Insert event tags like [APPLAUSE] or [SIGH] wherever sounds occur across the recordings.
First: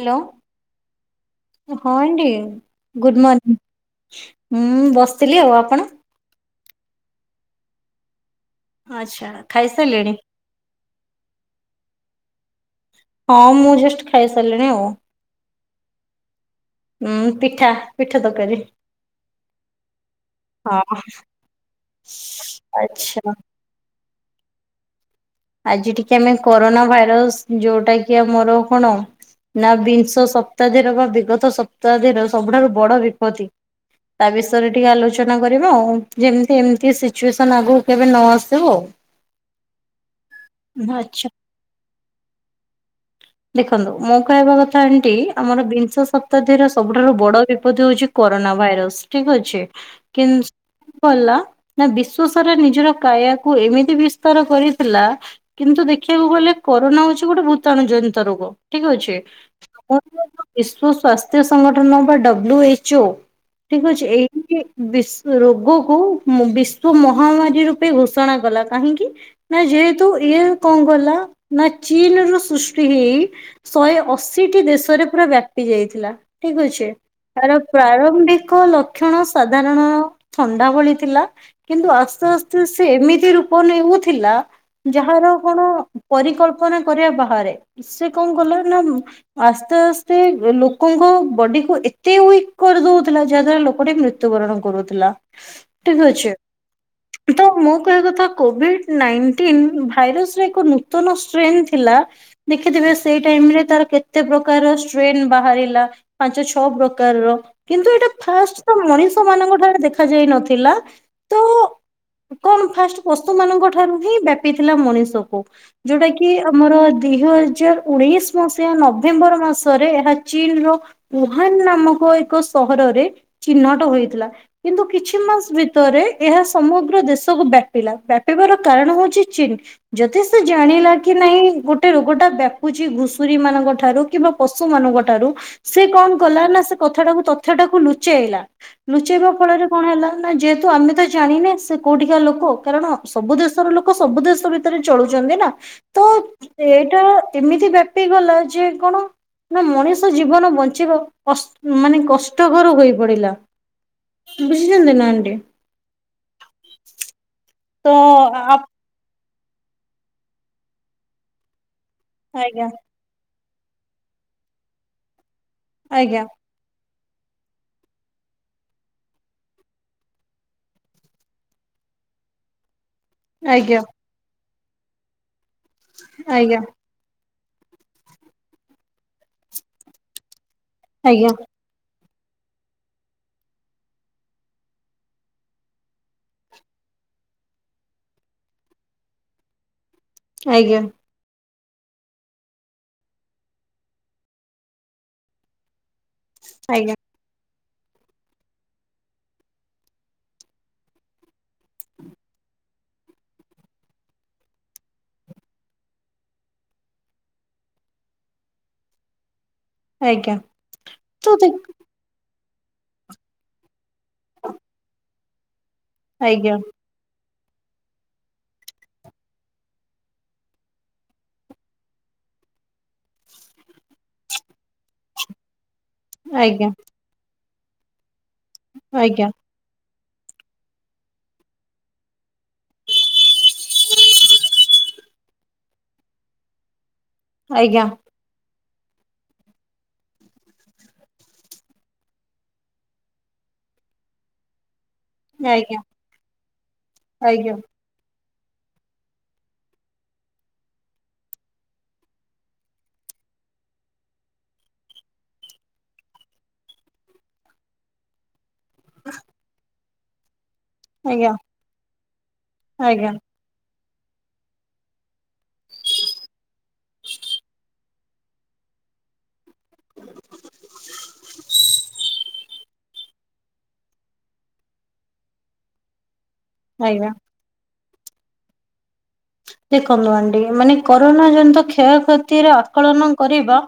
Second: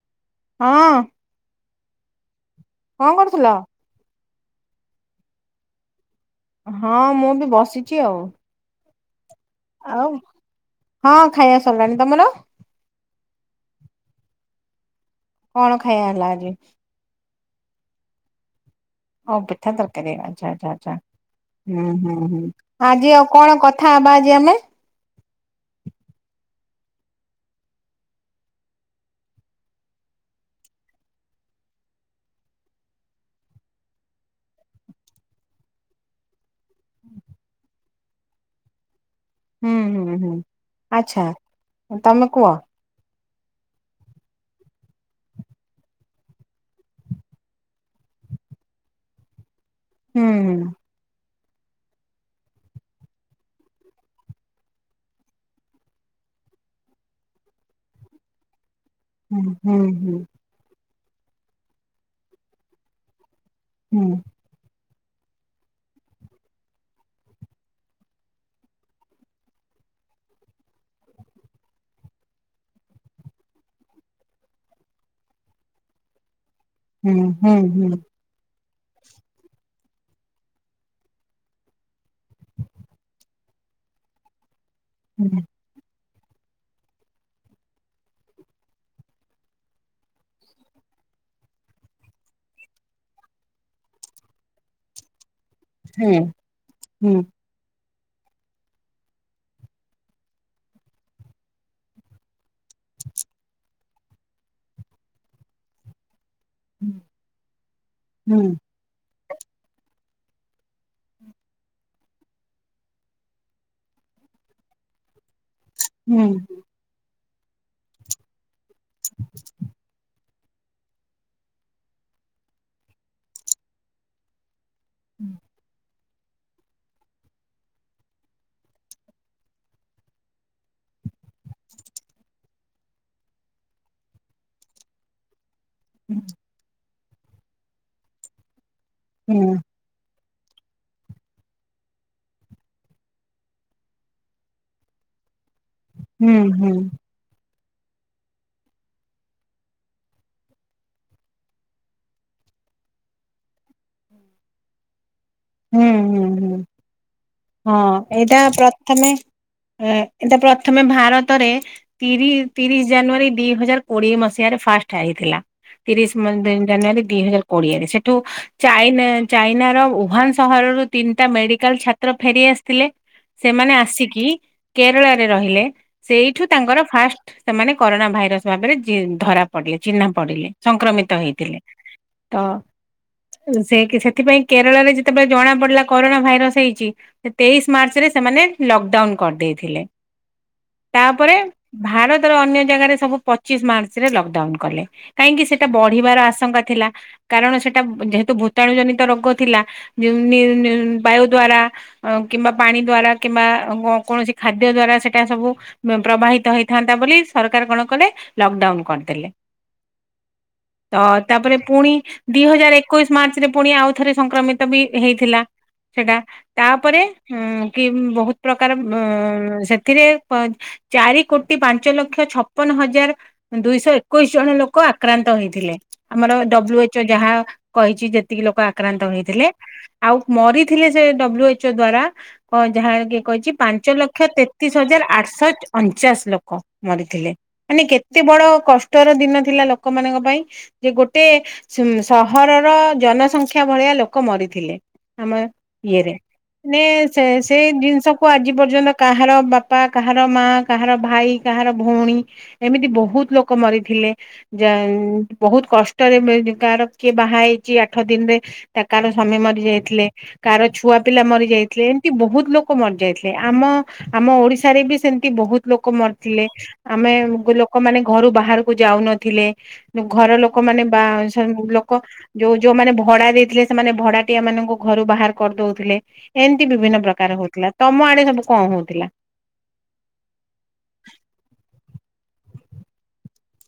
Hello ହଁ ହଁ aunty କଣ ଗୁଡ କରୁଥିଲ? ମର୍ଣିଂ ମୁଁ ବସିଥିଲି ଆଉ ଆପଣ ହଁ ମୁଁ ବି ବସିଛି ଆଉ ଆଚ୍ଛା ଆଉ ଖାଇସାରିଲେଣି? ହଁ ଖାଇବା ସରିଲାଣି ତମର ହଁ ମୁଁ ଜଷ୍ଟ ଖାଇସାରିଲିଣି ଆଉ କଣ ଖାଇବା ହେଲା ଆଜି? ହୁଁ ପିଠା ପିଠା ତରକାରୀ ହଉ ପିଠା ତରକାରୀ ଆଛା ଆ୍ଛା ହଁ। ଆଛା ହ ହଁ ଆଜି ଆଉ ଆଚ୍ଛା କଣ କ ଥା ବାଜି ଆମେ? ଆଜି ଟିକେ ଆମେ କରୋନା ଭାଇରସ ଯୋଉଟା କି ଆମର କଣ? ନା ବିଂଶ ସପ୍ତାଦର ବା ବିଗତ ସପ୍ତାର ସବୁଠାରୁ ବଡ ବିପତ୍ତି। ତା ବିଷୟରେ ଟିକେ ଆଲୋଚନା କରିବା ଆଉ ଯେମିତି ଏମିତି ସିଚୁଏସନ ଆଗକୁ କେବେ ନ ଆସିବ ଆଉ। ହୁଁ ହୁଁ ହୁଁ ଆଚ୍ଛା ତମେ କୁହ। [INAUDIBLE] ଦେଖନ୍ତୁ ମୁଁ କହିବା କଥା ଏଣତି ଆମର ବିଂଶ ଶତାବ୍ଦୀର ସବୁଠାରୁ ବଡ ବିପଦ ହଉଛି କରୋନା ଭାଇରସ ଠିକ ଅଛି। ହୁଁ କିନ୍ତ ଗଲା ନା ବିଶ୍ଵସାରା ନିଜର କାୟାକୁ ଏମିତି ବିସ୍ତାର କରି ଥିଲା କିନ୍ତୁ ଦେଖିବାକୁ ଗଲେ କରୋନା ହଉଛି ଗୋଟେ ଭୂତାଣୁ ଜନିତ ରୋଗ ଠିକ ଅଛି। ହୁଁ ହୁଁ ହୁଁ। ବିଶଵ ସ୍ୱାସ୍ଥ୍ୟ ସଂଗଠନ ବା ଡବ୍ଲୁ ଏଚ ଓ ଠିକ ହୁଁ ଅଛି ଏଇ ବିଶ ରୋଗକୁ ବିଶ୍ଵ ମହାମାରୀ ରୂପେ ଘୋଷଣା କଲା କାହିଁକି? ନା ଯେହେତୁ ଇଏ କଣ ଗଲା ନା ଚୀନ ରୁ ସୃଷ୍ଟି ହେଇ ଶହେ ଅଶିଟି ଦେଶରେ ପୁରା ବ୍ୟାପି ଯାଇଥିଲା ଠିକ ଅଛି। ହୁଁ ହୁଁ ତାର ହୁଁ। ପ୍ରାରମ୍ଭିକ ଲକ୍ଷଣ ସାଧାରଣ ଥଣ୍ଡା ଭଳି ଥିଲା। କିନ୍ତୁ ଆସ୍ତେ ଆସ୍ତେ ସେ ଏମିତି ରୂପ ନେଉଥିଲା ଯାହାର ହୁଁ କଣ ପରିକଳ୍ପନା କରିବା ବାହାରେ ସେ କଣ ଗଲା ନା ଆସ୍ତେ ଆସ୍ତେ ଲୋକଙ୍କ ବଡି କୁ ଏତେ ୱିକ କରିଦଉଥିଲା ଯାହାଦ୍ଵାରା ଲୋକଟେ ମୃତ୍ୟୁ ମୃତ୍ୟୁବରଣ କରୁଥିଲା। ହୁଁ ଠିକ ହୁଁ ଅଛି ହୁଁ। ତ ମୁଁ କହିବା କଥା କୋଭିଡ ନାଇ ଭାଇରସ ର ଏକ ନୂତନ ଷ୍ଟ୍ରେନ୍ ଥିଲା। ଦେଖିଥିବେ ସେଇ ଟାଇମ ରେ ତାର କେତେ ପ୍ରକାର ଷ୍ଟ୍ରେନ ବାହାରିଲା ପାଞ୍ଚ ସବୁ ପ୍ରକାରର କିନ୍ତୁ ଏଇଟା ହୁଁ ଫାଷ୍ଟ ମଣିଷ ମାନଙ୍କ ଠାରେ ଦେଖା ଯାଇ ନଥିଲା ତ କଣ ଫାଷ୍ଟ ପଶୁ ମାନଙ୍କ ଠାରୁ ହିଁ ବ୍ୟାପିଥିଲା ମଣିଷକୁ ଯୋଉଟା ହୁଁ କି ଆମର ଦିଇ ହଜାର ଉଣେଇଶ ସି ନଭେମ୍ବର ମାସରେ ଏହା ଚୀନ ର ଉହାନ ନାମକ ଏକ ସହରରେ ଚିହ୍ନଟ ହୋଇଥିଲା। କିନ୍ତୁ କିଛି ମାସ ଭିତରେ ଏହା ସମଗ୍ର ଦେଶକୁ ବ୍ୟାପିଲା ବ୍ୟାପିବାର କାରଣ ହଉଛି ଯଥେଷ୍ଟ ଜାଣିଲା କି ନାଇଁ ଗୋଟେ ରୋଗ ଟା ବ୍ୟାପୁଛି ଘୁଷୁରୀ ମାନଙ୍କ ଠାରୁ କିମ୍ବା ପଶୁ ମାନଙ୍କ ଠାରୁ ସେ କଣ ହୁଁ କଲା ନା ସେ କଥାଟାକୁ ତଥ୍ୟ ଟାକୁ ଲୁଚେଇଲା ଲୁଚେଇବା ଫଳରେ ହୁଁ କଣ ହେଲା ନା ଯେହେତୁ ଆମେ ତ ଜାଣିନେ ସେ କୋଉଠିକା ଲୋକ କାରଣ ସବୁ ଦେଶର ଲୋକ ସବୁ ଦେଶ ଭିତରେ ଚଳୁଛନ୍ତି ନା ତ ହୁଁ ହୁଁ ଏଇଟା ଏମିତି ବ ପି ଗଲା ଯେ କଣ ନା ମଣିଷ ଜୀବନ ବଞ୍ଚିବା ମାନେ କଷ୍ଟକର ହୋଇ ପଡିଲା। ବୁଝିଛନ୍ତି ନା ଆଣ୍ଟି ହୁଁ ହୁଁ ହୁଁ ତ ହଁ ଏଇଟା ଆପ ପ୍ର ପ୍ରଥମେ ଏଟ ପ୍ରଥମେ ଭାରତରେ ତିରିଶ ଆଜ୍ଞା ତିରିଶ ଜାନୁଆରୀ ଦି ହଜାର କୋଡିଏ ମସିହା ରେ ଫାଷ୍ଟ ହୋଇଥିଲା ତିରିଶ ଆଜ୍ଞା ମ ଜାନୁଆରୀ ଦି ହଜାର କୋଡିଆରେ ସେଠୁ ଚାଇନା ଚାଇନାର ଉଭା ସହରରୁ ତିନିଟା ମେଡିକାଲ ଛାତ୍ର ଫେରି ଆସିଥିଲେ ସେମାନେ ଆଜ୍ଞା ଆସିକି କେରଳରେ ରହିଲେ ସେଇଠୁ ଆଜ୍ଞା ତାଙ୍କର ଫାଷ୍ଟ ସେମାନେ କରୋନା ଭାଇରସ ଭାବରେ ଧରା ପଡିଲେ ଚିହ୍ନା ପଡିଲେ ସଂକ୍ରମିତ ଆଜ୍ଞା ହେଇଥିଲେ। ତ ସେ ସେଥିପାଇଁ କେରଳରେ କେତେବେଳେ ଜଣା ପଡିଲା କରୋନା ଭାଇରସ ହେଇଛି ସେ ତେଇଶ ମାର୍ଚ୍ଚ ରେ ସେମାନେ ଲକଡାଉନ କରିଦେଇଥିଲେ। ଆଜ୍ଞା। ତାପରେ ଭାରତର ଅନ୍ୟ ଜାଗାରେ ସବୁ ପଚିଶ ମାର୍ଚ୍ଚ ରେ ଲକଡାଉନ କଲେ। କାହିଁକି ସେଟା ବଢିବାର ଆଶଙ୍କା ଥିଲା ଆଜ୍ଞା କାରଣ ସେଟା ଯେହେତୁ ଭୂତାଣୁ ଜନିତ ରୋଗ ଥିଲା। ଯେଉଁ ନେଉ ନେଉ ବାୟୁ ଦ୍ଵାରା। ଅ କିମ୍ବା ପାଣି ଦ୍ଵାରା କିମ୍ବା କୌଣସି ଖାଦ୍ୟ ଦ୍ଵାରା ସେଟା ସବୁ। ପ୍ରବାହିତ ହେଇଥାନ୍ତା ବୋଲି ସରକାର କଣ କଲେ ଲକଡାଉନ କରିଦେଲେ। ଆଜ୍ଞା ତ ତାପରେ ପୁଣି। ଦିଇ ହଜାର ଏକୋଇଶ ମାର୍ଚ୍ଚରେ ପୁଣି ଆଉ ଥରେ ସଂକ୍ରମିତ ବି ହେଇଥିଲା ସେଟା ଆଜ୍ଞା ତାପରେ। ହୁଁ କି ବହୁତ ପ୍ରକାର ବ ସେଥିରେ। ଚାରି କୋଟି ପାଞ୍ଚ ଲକ୍ଷ ଛପନ ହଜାର। ଦୁଇଶହ ଏକୋଇଶି ଜଣ ଲୋକ ଆକ୍ରାନ୍ତ ହେଇଥିଲେ। ଆମର ଆଜ୍ଞା ଡବ୍ଲୁ ଏଚ୍ ଓ ଯାହା କହିଛି ଯେତିକି ଲୋକ ଆକ୍ରାନ୍ତ ଆଜ୍ଞା ହେଇଥିଲେ। ଆଉ ମରିଥିଲେ ସେ ଡବ୍ଲୁ ଏଚ୍ ଓ ଦ୍ଵାରା କ ଯାହା କିଏ କହିଛି। ପାଞ୍ଚ ଲକ୍ଷ ତେତିଶ ହଜାର ଆଠଶହ ଅଣଚାଶ ଲୋକ ମରିଥିଲେ ମାନେ ଆଜ୍ଞା କେ ଏତେ ବଡ କଷ୍ଟର ଦିନ ଥିଲା ଲୋକମାନଙ୍କ ପାଇଁ। ଯେ ଗୋଟେ ସିମ ସହରର ଜନସଂଖ୍ୟା ଭଳିଆ ଲୋକ ମରି ଥିଲେ ଆମ ଆଜ୍ଞା ଇଏରେ ମାନେ ସେ ଆଜ୍ଞା ସେ ଜିନିଷ। କୁ ଆଜି ପର୍ଯ୍ୟନ୍ତ କାହାର ବାପା କାହାର ମା କାହାର ଭାଇ କାହାର ଭଉଣୀ। ଏମିତି ବହୁତ ଲୋକ ମରିଥିଲେ। ଯା ବହୁତ କଷ୍ଟରେ ମେନ କାହାର କିଏ ବାହା ହେଇଛି ଆଠ ଦିନରେ ତା କାର ସ୍ବାମୀ ମରି ଯାଇଥିଲେ, କାହାର ଛୁଆ ପିଲା ମରି ଆଜ୍ଞା ଯାଇଥିଲେ, ଏମତି ବହୁତ ଲୋକ ଆଜ୍ଞା ଆଜ୍ଞା ମରିଯାଇଥିଲେ। ଆମ ଆମ ଓଡିଶାରେ ବି ସେମିତି ବହୁତ ଲୋକ ମରିଥିଲେ। ଆମେ ଲୋକମାନେ ଘରୁ ବାହାରକୁ ଯାଉନଥିଲେ। ଘର ଲୋକମାନେ ବା ସନ ଲୋକ ଯୋଉ ଯୋଉମାନେ ଭଡା ଦେଇଥିଲେ ସେମାନେ। ଭଡାଟିଆ ମାନଙ୍କୁ ଘରୁ ବାହାର କରିଦଉଥିଲେ ଏମତି ବିଭିନ୍ନ ଆଜ୍ଞା ପ୍ରକାର ହଉଥିଲା। ତମ ଆଡେ ସବୁ କଣ ହଉଥିଲା। ଦେଖନ୍ତୁ ଆଣ୍ଟି ମାନେ କରୋନା ଜନିତ କ୍ଷୟକ୍ଷତିର ଆକଳନ କରିବା।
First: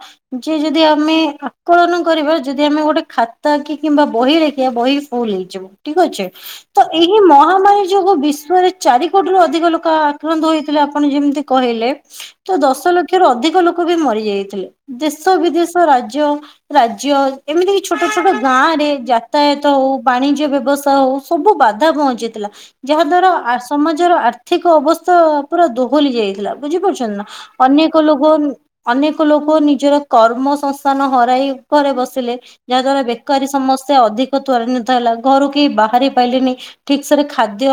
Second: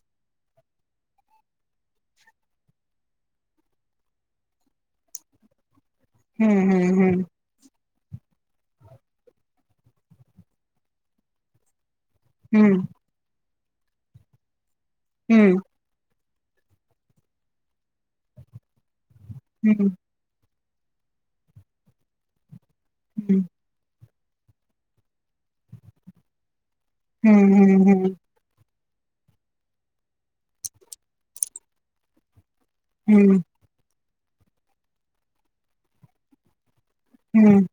ଯେ ଯଦି ଆମେ ଆକଳନ କରିବା ଯଦି ଆମେ ଗୋଟେ ଖାତା କି କିମ୍ବା ବହି ଲେଖିବା ବହିସ ଫୁଲ ହେଇଯିବ ଠିକ ଅଛି। ହୁଁ ତ ହୁଁ ଏହି ମହାମାରୀ ଯୋଗୁ ବିଶ୍ଵରେ ଚାରି କୋଟି ରୁ ଅଧିକ ଲୋକ ଆକ୍ରାନ୍ତ ହୋଇଥିଲେ ଆପଣ ଯେମିତି କହିଲେ ତ ହୁଁ ଦଶ ଲକ୍ଷରୁ ଅଧିକ ଲୋକ ବି ମରିଯାଇଥିଲେ। ଦେଶ ହୁଁ ବିଦେଶ ରାଜ୍ୟ ରାଜ୍ୟ ଏମିତି କି ଛୋଟ ଛୋଟ ଗାଁ ରେ ଜା ଯାତାୟତ ହଉ, ବାଣିଜ୍ୟ ବ୍ୟବସ୍ଥା ହଉ, ସବୁ ବାଧା ପହଞ୍ଚିଥିଲା ଯାହା ଦ୍ଵାରା। ହୁଁ ସମାଜର ଆର୍ଥିକ ଅବସ୍ଥା ପୁରା ଦୋହଲି ଯାଇଥିଲା ବୁଝିପାରୁଛନ୍ତି ନା ହୁଁ ଅନେକ ଲୋକ। ଅନେକ ଲୋକ ନିଜର କର୍ମ ସଂସ୍ଥାନ ହରାଇ ଘରେ ବସିଲେ। ଯାହା ଦ୍ଵାରା ହୁଁ ହୁଁ ବେକାରୀ ସମସ୍ୟା ଅଧିକ ତ୍ୱରାନ୍ୱିତ ହେଲା ଘରୁ କେହି ବାହାରି ପାଇଲେନି। ଠିକ୍ ସେ ବି ହୁଁ ହୁଁ ହୁଁ ଖାଦ୍ୟ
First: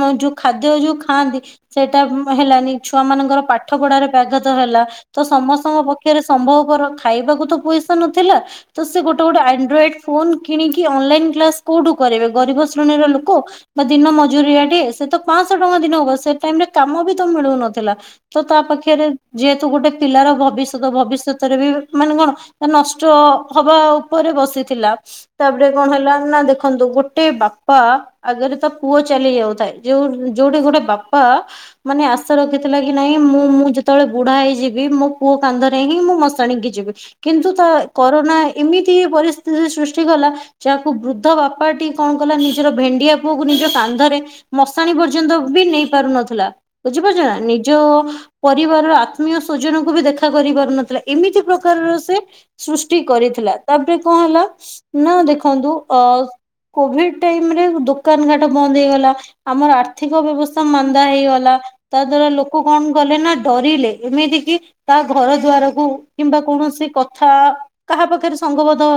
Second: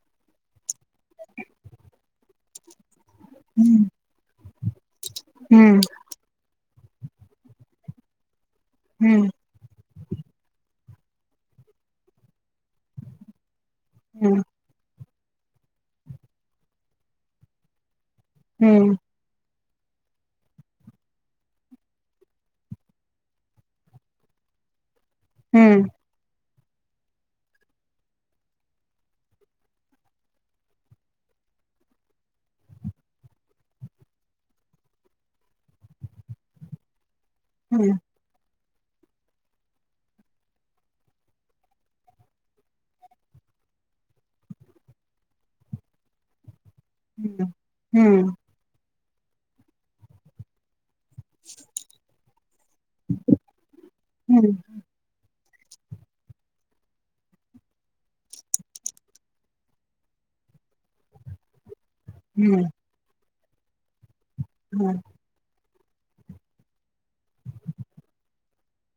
ମା ଯୋଉ ଖାଦ୍ୟ ଯୋଉ ଖାଆନ୍ତି ସେଇଟା ହେଲାନି ଛୁଆ ମାନଙ୍କର। ପାଠ ପଢାରେ ବ୍ୟାଘାତ ହେଲା ତ ହୁଁ ସମସ୍ତଙ୍କ ପାଖରେ ସମ୍ଭବପର ଖାଇବାକୁ ତ ପଇସା ନଥିଲା ତ ସେ ଗୋଟେ ହୁଁ ଗୋଟେ ଆଣ୍ଡ୍ରଏଡ ଫୋନ୍ କିଣିକି ଅନଲାଇନ କ୍ଲାସ କୋଉଠୁ କରିବେ ଗରିବ ଶ୍ରେଣୀର ଲୋକ। ବା ଦିନ ହୁଁ ମଜୁରିଆ ଟେ ସେ ତ ପାଁଆଶ ଟଙ୍କା ଦିନକ ସେ ଟାଇମ ରେ କାମ ବି ତ ମିଳୁନଥିଲା। ତ ତା ହୁଁ ହୁଁ ପାଖରେ ଯେହେତୁ ଗୋଟେ ପିଲାର ଭବିଷ୍ୟତ ଭବିଷ୍ୟତରେ ବି ମାନେ କଣ। ନଷ୍ଟ ହବା ଉପରେ ବସିଥିଲା। ତାପରେ ହୁଁ କଣ ହେଲା ନା ଦେଖନ୍ତୁ ଗୋଟେ। ଗୋଟେ ବାପା ଆଗରେ ତା ପୁଅ ଚାଲି ଯାଉଥାଏ ଯୋଉ ଯୋଉଠି ଗୋଟେ ବାପା। ମାନେ ଆଶା ରଖିଥିଲା କି ନାଇଁ ମୁଁ ମୁଁ ଯେତେବେଳେ ବୁଢା ହେଇଯିବି ମୋ ପୁଅ କାନ୍ଧରେ ହିଁ ମୁଁ ମଶାଣିକି ଯିବି। କିନ୍ତୁ ତା ହୁଁ ହୁଁ ହୁଁ ହୁଁ ହୁଁ ହୁଁ କରୋନା ଏମିତି ପରିସ୍ଥିତି ସୃଷ୍ଟି କଲା। ଯାହାକୁ ବୃଦ୍ଧ ବାପାଟି କଣ କଲା ନିଜର ଭେଣ୍ଡିଆ ପୁଅକୁ ନିଜ କାନ୍ଧରେ। ମଶାଣି ପର୍ଯ୍ୟନ୍ତ ବି ନେଇ ପାରୁ ନଥିଲା ବୁଝିପାରୁଛ ନା ହୁଁ ନିଜ ହୁଁ ପରିବାର ର ଆତ୍ମୀୟ ସ୍ୱଜନକୁ ବି ଦେଖା କରି ପାରୁନଥିଲା। ଏମିତି ପ୍ରକାରର ସେ ସୃଷ୍ଟି କରିଥିଲା ତାପରେ କଣ ହେଲା ନା ଦେଖ ଦେଖନ୍ତୁ ଅ କୋଭିଡ ଟାଇମ ରେ ଦୋକାନ ଘାଟ ବନ୍ଦ ହେଇଗଲା, ଆମର ଆର୍ଥିକ ବ୍ୟବସ୍ଥା ମାନ୍ଦା ହେଇଗଲା, ତା ଦ୍ୱାରା ଲୋକ କଣ କଲେ ନା ଡରିଲେ, ଏମିତି କି ହୁଁ ତା ଘର ଦୁଆରକୁ କିମ୍ବା କୌଣସି କଥା କାହା ପାଖରେ ସଙ୍ଗବଧ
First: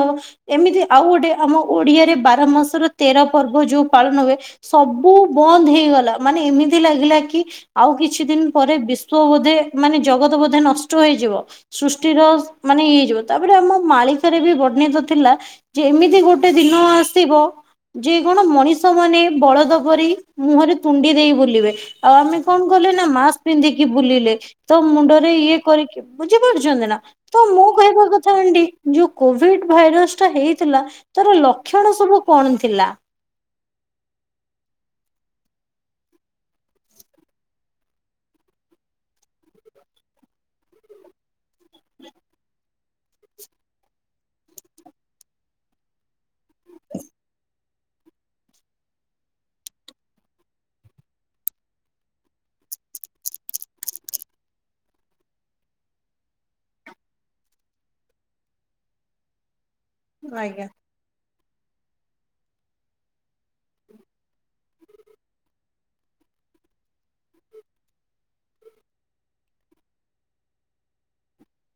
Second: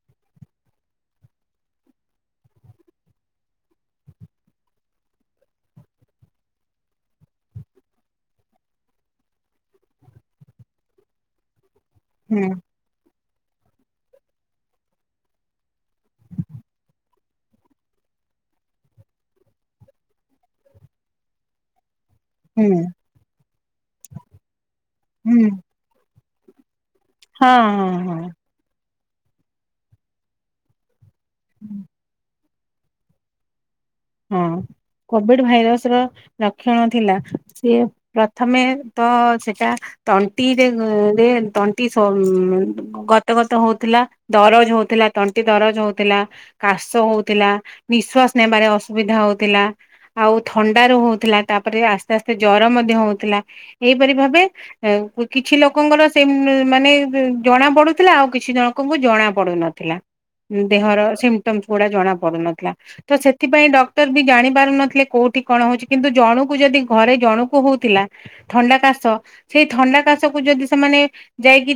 ଏମିତି ଆଉ ଗୋଟେ ଆମ ଓଡିଆରେ ବାର ମାସର ତେର ପର୍ବ ଯୋଉ ପାଳନ ହୁଏ। ସବୁ ବନ୍ଦ ହେଇଗଲା ମାନେ ଏମିତି ଲାଗିଲା କି ଆଉ କିଛି ଦିନ ପରେ ବିଶ୍ଵ ବୋଧେ ମାନେ ଜଗତ ବୋଧେ ନଷ୍ଟ ହେଇଯିବ। ସୃଷ୍ଟିର ହଁ ମାନେ ଇଏ ହେଇଯିବ। ତାପରେ ଆମ ମାଳିକାରେ ବି ବର୍ଣିତ ଥିଲା ଯେ ଏମିତି ଗୋଟେ ଦିନ ଆସିବ ଯେ କଣ ମଣିଷ ମାନେ ବଳଦ ପରି ମୁହଁରେ ତୁଣ୍ଡି ଦେଇ ବୁଲିବେ ଆଉ ଆମେ କଣ କଲେ ନା ମାସ୍କ ପିନ୍ଧିକି ବୁଲିଲେ, ତ ମୁଣ୍ଡରେ ଇଏ କରିକି ବୁଝିପାରୁଛନ୍ତି ନା ତ ମୁଁ ହଁ କହିବା କଥା ହଁ। ଆଣ୍ଡି ଯୋଉ କୋଭିଡ ଭାଇରସ ଟା ହେଇଥିଲା ତାର ଲକ୍ଷଣ ସବୁ କଣ ଥିଲା? ହଁ କୋଭିଡ ଭାଇରସ ର ଲକ୍ଷଣ ଥିଲା ସିଏ ପ୍ରଥମେ ତ ସେଟା ତଣ୍ଟିରେରେ ତଣ୍ଟି ଗତ ଗତ ହଉଥିଲା, ଦରଜ ହଉଥିଲା ତଣ୍ଟି ଦରଜ ହଉଥିଲା। କାଶ ହଉଥିଲା, ନିଶ୍ଵାସ ନେବାରେ ଅସୁବିଧା ହଉଥିଲା। ଆଉ ଥଣ୍ଡା ର ହଉଥିଲା, ତାପରେ ଆସ୍ତେ ଆସ୍ତେ ଜର ମଧ୍ୟ ହଉଥିଲା, ଏହିଇପରି ଭାବେ କିଛି ଲୋକଙ୍କର ସେ ମାନେ ଜଣା ପଡୁଥିଲା, ଆଉ କିଛି ଜଣକଙ୍କୁ ଜଣା ପଡୁନଥିଲା। ଆଜ୍ଞା ଦେହର ସିମଟମସ ଗୁଡା ଜଣା ପଡୁନଥିଲା, ତ ସେଥିପାଇଁ ଡକ୍ଟର ବି ଜାଣି ପାରୁନଥିଲେ କୋଉଠି କଣ ହଉଛି, କିନ୍ତୁ ଜଣକୁ ଯଦି ଘରେ ଜଣକୁ ହଉଥିଲା। ଥଣ୍ଡାକାଶ, ସେଇ ଥଣ୍ଡା କାଶ କୁ ଯଦି ସେମାନେ ଯାଇକି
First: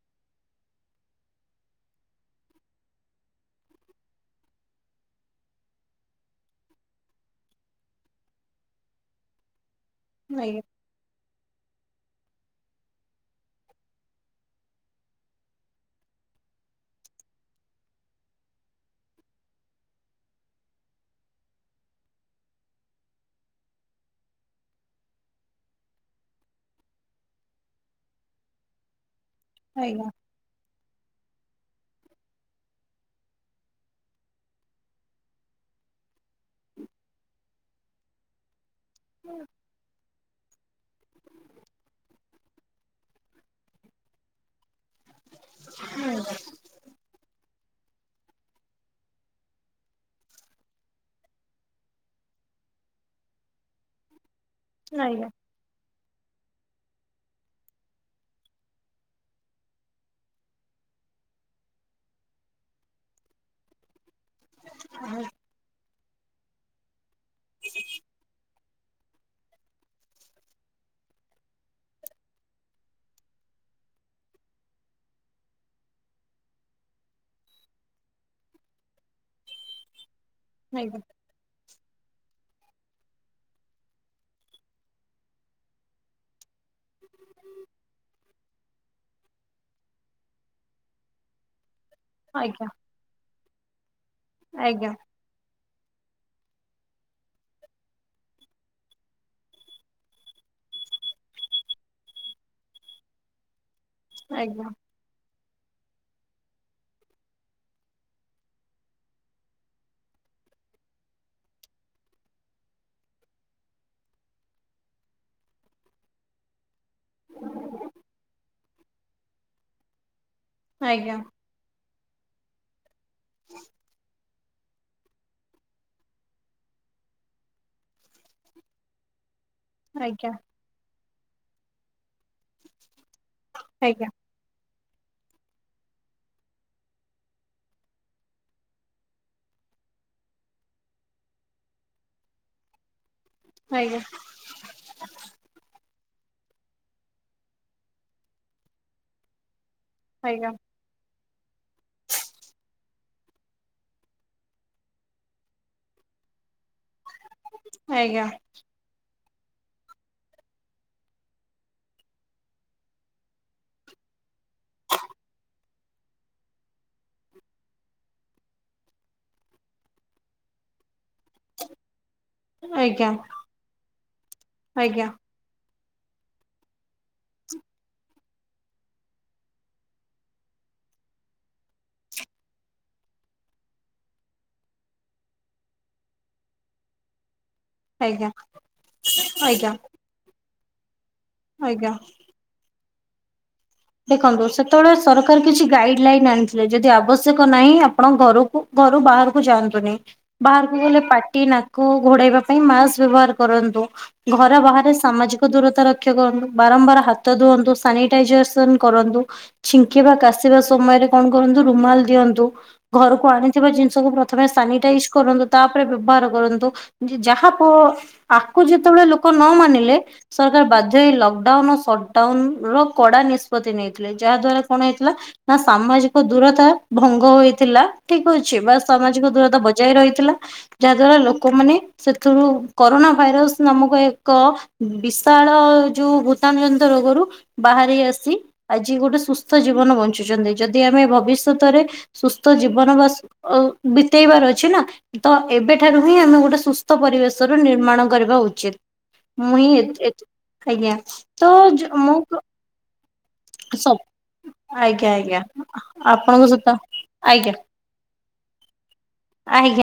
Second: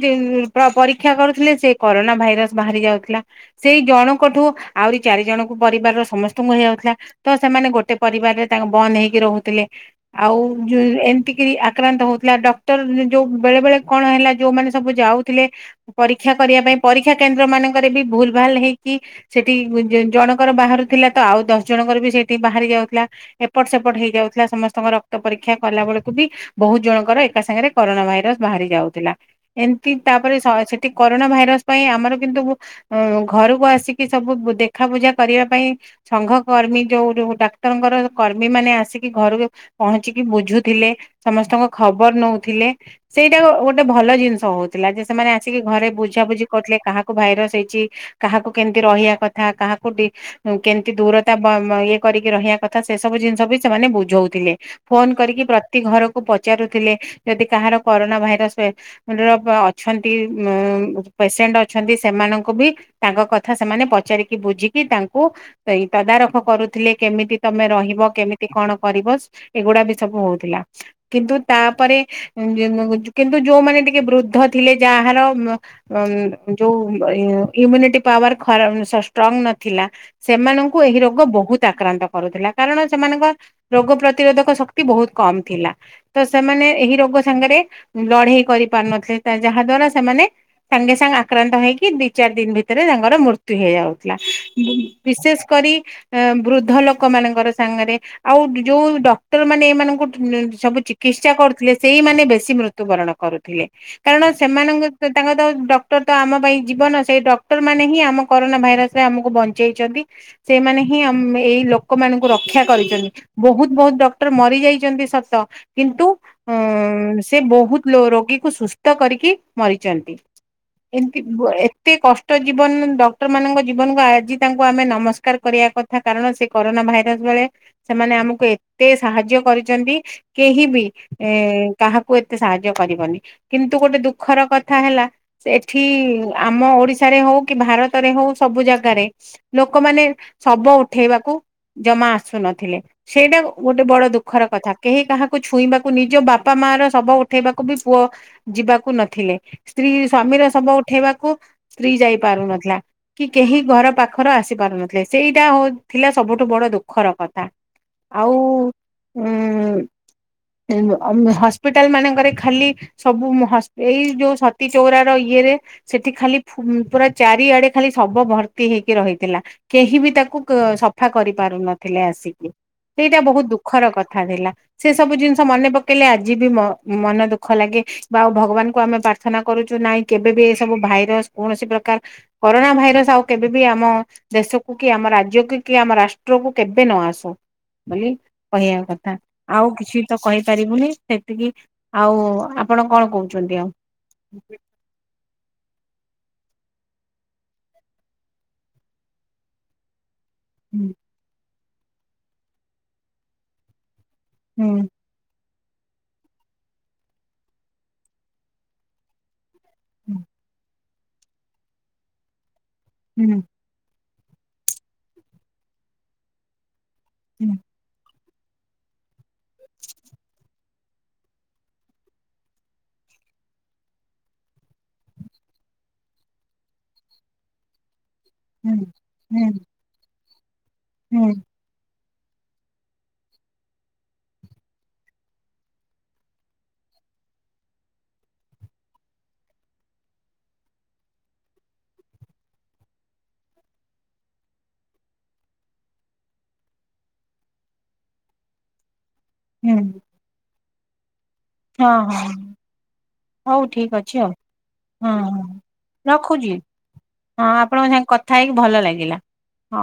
ପରୀକ୍ଷା କରୁଥିଲେ, ସେ କରୋନା ଭାଇରସ ବାହାରି ଯାଉଥିଲା। ସେଇ ଜଣଙ୍କଠୁ ଆହୁରି ଚାରି ଜଣଙ୍କୁ ପରିବାରର ସମସ୍ତଙ୍କୁ ହେଇଯାଉଥିଲା। ତ ସେମାନେ ଗୋଟେ ପରିବାରରେ ତାଙ୍କ ବନ୍ଦ ହେଇକି ରହୁଥିଲେ ଆଉଉ ଆଜ୍ଞା ଯୋଉ ଏମିତି ଆକ୍ରାନ୍ତ ହଉଥିଲା, ଡକ୍ଟର ଯୋଉ ବେଳେ ବେଳେ କଣ ହେଲା ଯୋଉମାନେ ସବୁ ଯାଉଥିଲେ। ପରୀକ୍ଷା କରିବା ପାଇଁ, ପରୀକ୍ଷା କେନ୍ଦ୍ର ମାନଙ୍କରେ ବି ଭୁଲ ଭାଲ ହେଇକି ସେଠି ଜଣଙ୍କର ବାହାରୁଥିଲା ତ, ଆଉ ଦଶ ଜଣଙ୍କର ବି ସେଠି ବାହାରି ଯାଉଥିଲା। ଏପଟ ସେପଟ ହେଇଯାଉଥିଲା ସମସ୍ତଙ୍କ ରକ୍ତ ପରୀକ୍ଷା କଲା ବେଳକୁ ବି ବହୁତ ଜଣଙ୍କର ଏକା ସାଙ୍ଗରେ କରୋନା ଭାଇରସ ବାହାରି ଯାଉଥିଲା, ଏମିତି ତାପରେ ଶହେ ସେ କରୋନା ଭାଇରସ ପାଇଁ ଆମର କିନ୍ତୁ ଅ ଘରକୁ ଆସିକି ସବୁ ଦେଖା ବୁଝା କରିବା ପାଇଁ ସଂଘ କର୍ମୀ ଯୋଉ ଯଉ ଡାକ୍ତରଙ୍କର କର୍ମୀ ମାନେ ଆସ ଆସିକି ଘରୁ ପହଞ୍ଚିକି ବୁଝୁଥିଲେ, ସମସ୍ତଙ୍କ ଖବର ନଉଥିଲେ, ସେଇ ଏଟା ଗୋଟେ ଭଲ ଜିନିଷ ହଉଥିଲା ଯେ ସେମାନେ ଆସିକି ଘରେ ବୁଝା ବୁଝି କଥିଲେ କାହାକୁ ଭାଇରସ ହେଇଛି, କାହାକୁ କେମିତି ରହିବା କଥା, କାହାକୁ କେମତି ଦୂର ତା ଇଏ କରିକି ରହିବା କଥା ସେ ସବୁ ଜିନିଷ ବି ସେମାନେ ବୁଝଉଥିଲେ ଫୋନ ଆଜ୍ଞା କରିକି ଘରକୁ ପଚାରୁଥିଲେ ଯଦି କାହାର କରୋନା ଭାଇରସ ର ଅଛନ୍ତି, ଉ ପେସେଣ୍ଟ ଅଛନ୍ତି, ସେମାନଙ୍କୁ ବି ତାଙ୍କ କଥା ସେମାନେ ପଚାରିକି ବୁଝିକି ତାଙ୍କୁ ତଦାରଖ କରୁଥିଲେ କେମିତି ତମେ ରହିବ? କେମିତି କଣ? କରିବ? ଏଗୁଡା ବି ସବୁ ହଉଥିଲା କିନ୍ତୁ ତାପରେ କିନ୍ତୁ ଯୋଉମାନେ ଟିକେ ବୃଦ୍ଧ ଥିଲେ ଯାହାର ଯୋଉ ଇମ୍ୟୁନିଟି ପାୱାର ଷ୍ଟ୍ରଙ୍ଗ ନଥିଲା, ସେମାନେ ଏହି ଆଜ୍ଞା ରୋଗ ବହୁତ ଆକ୍ରାନ୍ତ କରୁଥିଲା କାରଣ ସେମାନଙ୍କ ରୋଗ ପ୍ରତିରୋଧକ ଶକ୍ତି ବହୁତ କମ ଥିଲା ତ ସେମାନେ ଏହି ରୋଗ ସାଙ୍ଗରେ ଲଢେଇ କରିପାରୁନଥିଲେ, ଯାହା ଦ୍ଵାରା ସେମାନେ ସାଙ୍ଗେ ସାଙ୍ଗେ ଆକ୍ରାନ୍ତ ହେଇକି ଦି ଚାରି ଦିନ ଆଜ୍ଞା ଭିତରେ ତାଙ୍କର ମୃତ୍ୟୁ ହେଇଯାଉଥିଲା, ଆଜ୍ଞା ବିଶେଷ କରି ବୃଦ୍ଧ ଲୋକ ମାନଙ୍କର ସାଙ୍ଗରେ ଆଉ ଯୋଉ ଡକ୍ଟର ମାନେ ଏମାନଙ୍କୁ ସବୁ ଚିକିତ୍ସା କରୁଥିଲେ ସେଇମାନେ ବେଶୀ ମୃତ୍ୟୁବରଣ କରୁ ଥିଲେ କାରଣ ଆଜ୍ଞା ସେମାନଙ୍କ ତାଙ୍କ ତ ଡକ୍ଟର ତ ଆମ ପାଇଁ ଜିବନ ସେଇ ଡକ୍ଟର ମାନେ ହିଁ ଆମ କରୋନା ଭାଇରସ ରେ ଆମକୁ ବଞ୍ଚେଇଛନ୍ତି। ସେଇମାନେ ହିଁ ଏଇ ଲୋକମାନଙ୍କୁ ରକ୍ଷା କରିଛନ୍ତି। ବହୁତ ବହୁତ ଡକ୍ଟର ମରିଯାଇଛନ୍ତି ସତ କିନ୍ତୁ ଅ ସେ ବହୁତ ରୋଗୀକୁ ସୁସ୍ଥ କରିକି ମରିଛନ୍ତି ଏମ ଆଜ୍ଞା ଏତେ କଷ୍ଟ ଜୀବନ ଡକ୍ଟର ମାନଙ୍କ ଜୀବନକୁ ଆଜି ତାଙ୍କୁ ଆମେ ନମସ୍ କାର କରିବା କଥା କାରଣ ସେ କରୋନା ଭାଇରସ ବେଳେ ସେମାନେ ଆମକୁ ଏତେ ସାହାଯ୍ୟ କରି ଦେଇଛନ୍ତି ଆଜ୍ଞା କେହି ବି ଏ କାହାକୁ ଏତେ ସାହାଯ୍ୟ କରିବନି କିନ୍ତୁ ଗୋଟେ ଦୁଃ ଘର କଥା ହେଲା ସେଠି ଆମ ଓଡିଶାରେ ହଉ କି ଭାରତରେ ହଉ ସବୁ ଜାଗାରେ ଲୋକମାନେ ଶବ ଉଠେଇବାକୁ ଜମା ଆସୁନଥିଲେ ସେଇଟା ଆଜ୍ଞା ଗୋଟେ ବଡ ଆଜ୍ଞା ଦୁଃଖର କଥା। କେହି କାହାକୁ ଛୁଇଁବାକୁ ନିଜ ବାପା ମା ର ଶବ ଉଠେଇବାକୁ ବି ପୁଅ ଯିବାକୁ ନଥିଲେ ସ୍ତ୍ରୀ ସ୍ୱାମୀର ଆଜ୍ଞା ଶବ ଉଠେଇବାକୁ ସ୍ତ୍ରୀ ଯାଇ ପାରୁନଥିଲା କି କେହି ଘର ପାଖର ଆସି ପାରୁନଥିଲେ ସେଇଟା ହ ଥିଲା ସବୁଠୁ ବଡ ଦୁଃଖର କଥା ଆଜ୍ଞା ଆଜ୍ଞା ଆଉ ଉଁ ହସ୍ପିଟାଲ ମାନଙ୍କରେ ଖାଲି ସବୁ ମ ହ ଏଇ ଯୋଉ ସତୀ ଚଉରା ର ଇଏରେ ସେଠି ଖାଲି ଉଁ ପୁରା ଚାରିଆଡେ ଖାଲି ଶବ ଭର୍ତ୍ତି ହେଇକି ରହିଥିଲା କେହି ବି ତାକୁ କ ସ ଦେଖା କରି ପାରୁ ନଥିଲେ ଆସିକି ଆଜ୍ଞା ସେଇଟା ବହୁତ ଦୁଃଖର କଥା ଥିଲା ସେ ଆଜ୍ଞା ସବୁ ଜିନିଷ ମନେ ପକେଇଲେ ଆଜି ବି ମନ ଦୁଃଖ ଲାଗେ। ବା ଆଉ ଭଗବାନଙ୍କୁ ଆମେ ପ୍ରାର୍ଥନା କରୁଛୁ ନାଇଁ କେବେ ବି ଏ ସବୁ ଭାଇରସ କୌଣସି ପ୍ରକାର କରୋନା ଭାଇରସ ଆଉ କେବେ ବି ଆମ ଦେଶକୁ କି ଆମ ରାଜ୍ୟକୁ କି ଆମ ରାଷ୍ଟ୍ରକୁ କେବେ ନ ଆସୁ ବୋଲି ଆଜ୍ଞା କହିବା କଥା ଆଜ୍ଞା ଆଉ କିଛି ତ କହିପାରିବୁନି ସେତିକି ଆଜ୍ଞା ଆଉ ଆପଣ କଣ କହୁଛନ୍ତି ଆଉ ଦେଖନ୍ତୁ ସେତେବେଳେ ସରକାର କିଛି ଗାଇଡ୍ ଲାଇନ ଆଣିଥିଲେ ଯଦି ଆବଶ୍ୟକ ନାହିଁ ଆପଣ ଘରକୁ ଘରୁ ବାହାରକୁ ଯାଆନ୍ତୁନି। ବାହାରକୁ ହୁଁ ଗଲେ ପାଟି ନାକ ଘୋଡେଇବା ପାଇଁ ମାସ୍କ ବ୍ୟବହାର କରନ୍ତୁ। ଘର ହୁଁ ବାହାରେ ସାମାଜିକ ଦୂରତା ରକ୍ଷା କରନ୍ତୁ, ବାରମ୍ବାର ହାତ ଧୁଅନ୍ତୁ, ସାନିଟାଇଜର କରୁନ୍ତୁ ଛିଙ୍କିବା ହୁଁ କାଶିବା ସମୟରେ କଣ କରନ୍ତୁ ରୁମାଲ ଦିଅନ୍ତୁ ଘରକୁ ହୁଁ ଆଣି ଥିବା ଜିନିଷକୁ ପ୍ରଥମେ ସାନିଟାଇଜ କରନ୍ତୁ ତାପରେ ବ୍ୟବହାର କରନ୍ତୁ ଯାହା ପ ହୁଁ ଆକୁ ଯେତେବେଳେ ଲୋକ ନ ମାନିଲେ ସରକାର ବାଧ୍ୟ ହେଇ ଲକଡାଉନ, ସଟ୍ଡାଉନ୍ ର କଡା ନିଶ୍ ଷ୍ପତି ନେଇଥିଲେ। ଯାହା ଦ୍ଵାରା କଣ ହେଇଥିଲା ନା ସାମାଜିକ ଦୂରତା ଭଙ୍ଗ ହେଇଥିଲା ଠିକ ଅଛି ଛି ବା ସାମାଜିକ ହୁଁ ଦୂରତା ବଜାୟ ରହିଥିଲା ଯାହା ଦ୍ଵାରା ହୁଁ ଲୋକମାନେ ସେଥିରୁ କରୋନା ଭାଇରସ ନାମକ ଏକ ବିଶାଳ ଯୋଉ ଭୂତାଣୁ ଜନିତ ରୋଗରୁ ବାହାରି ଆସି ଆଜି ଗୋଟେ ସୁସ୍ଥ ଜୀବନ ବଞ୍ଚୁଛନ୍ତି ଯଦି ଆମେ ଭବିଷ୍ୟତରେ ସୁସ୍ଥ ଜୀବନ ବା ବାସ ବିତେଇବାର ଅଛି ନା ତ ଏବେଠାରୁ ହିଁ ଆମେ ଗୋଟେ ସୁସ୍ଥ ପରିବେଶ ର ନିର୍ମାଣ କରିବା ଉଚିତ୍। ମୁଁ ହିଁ ଏ ହଁ ଏ ଆଜ୍ଞା ତ ଯ ମୁଁ ହଁ ହଉ ଠିକ ସ ଅଛି ଆଉ ଆଜ୍ଞା ହଁ ଆଜ୍ଞା ହଁ। ଆପଣଙ୍କ ରଖୁଛି ସହିତ ହଁ ଆଜ୍ଞା ଆପଣଙ୍କ ସାଙ୍ଗେ କଥା ହେଇକି ଭଲ ଲାଗିଲା। ଆଜ୍ଞା! ହଁ।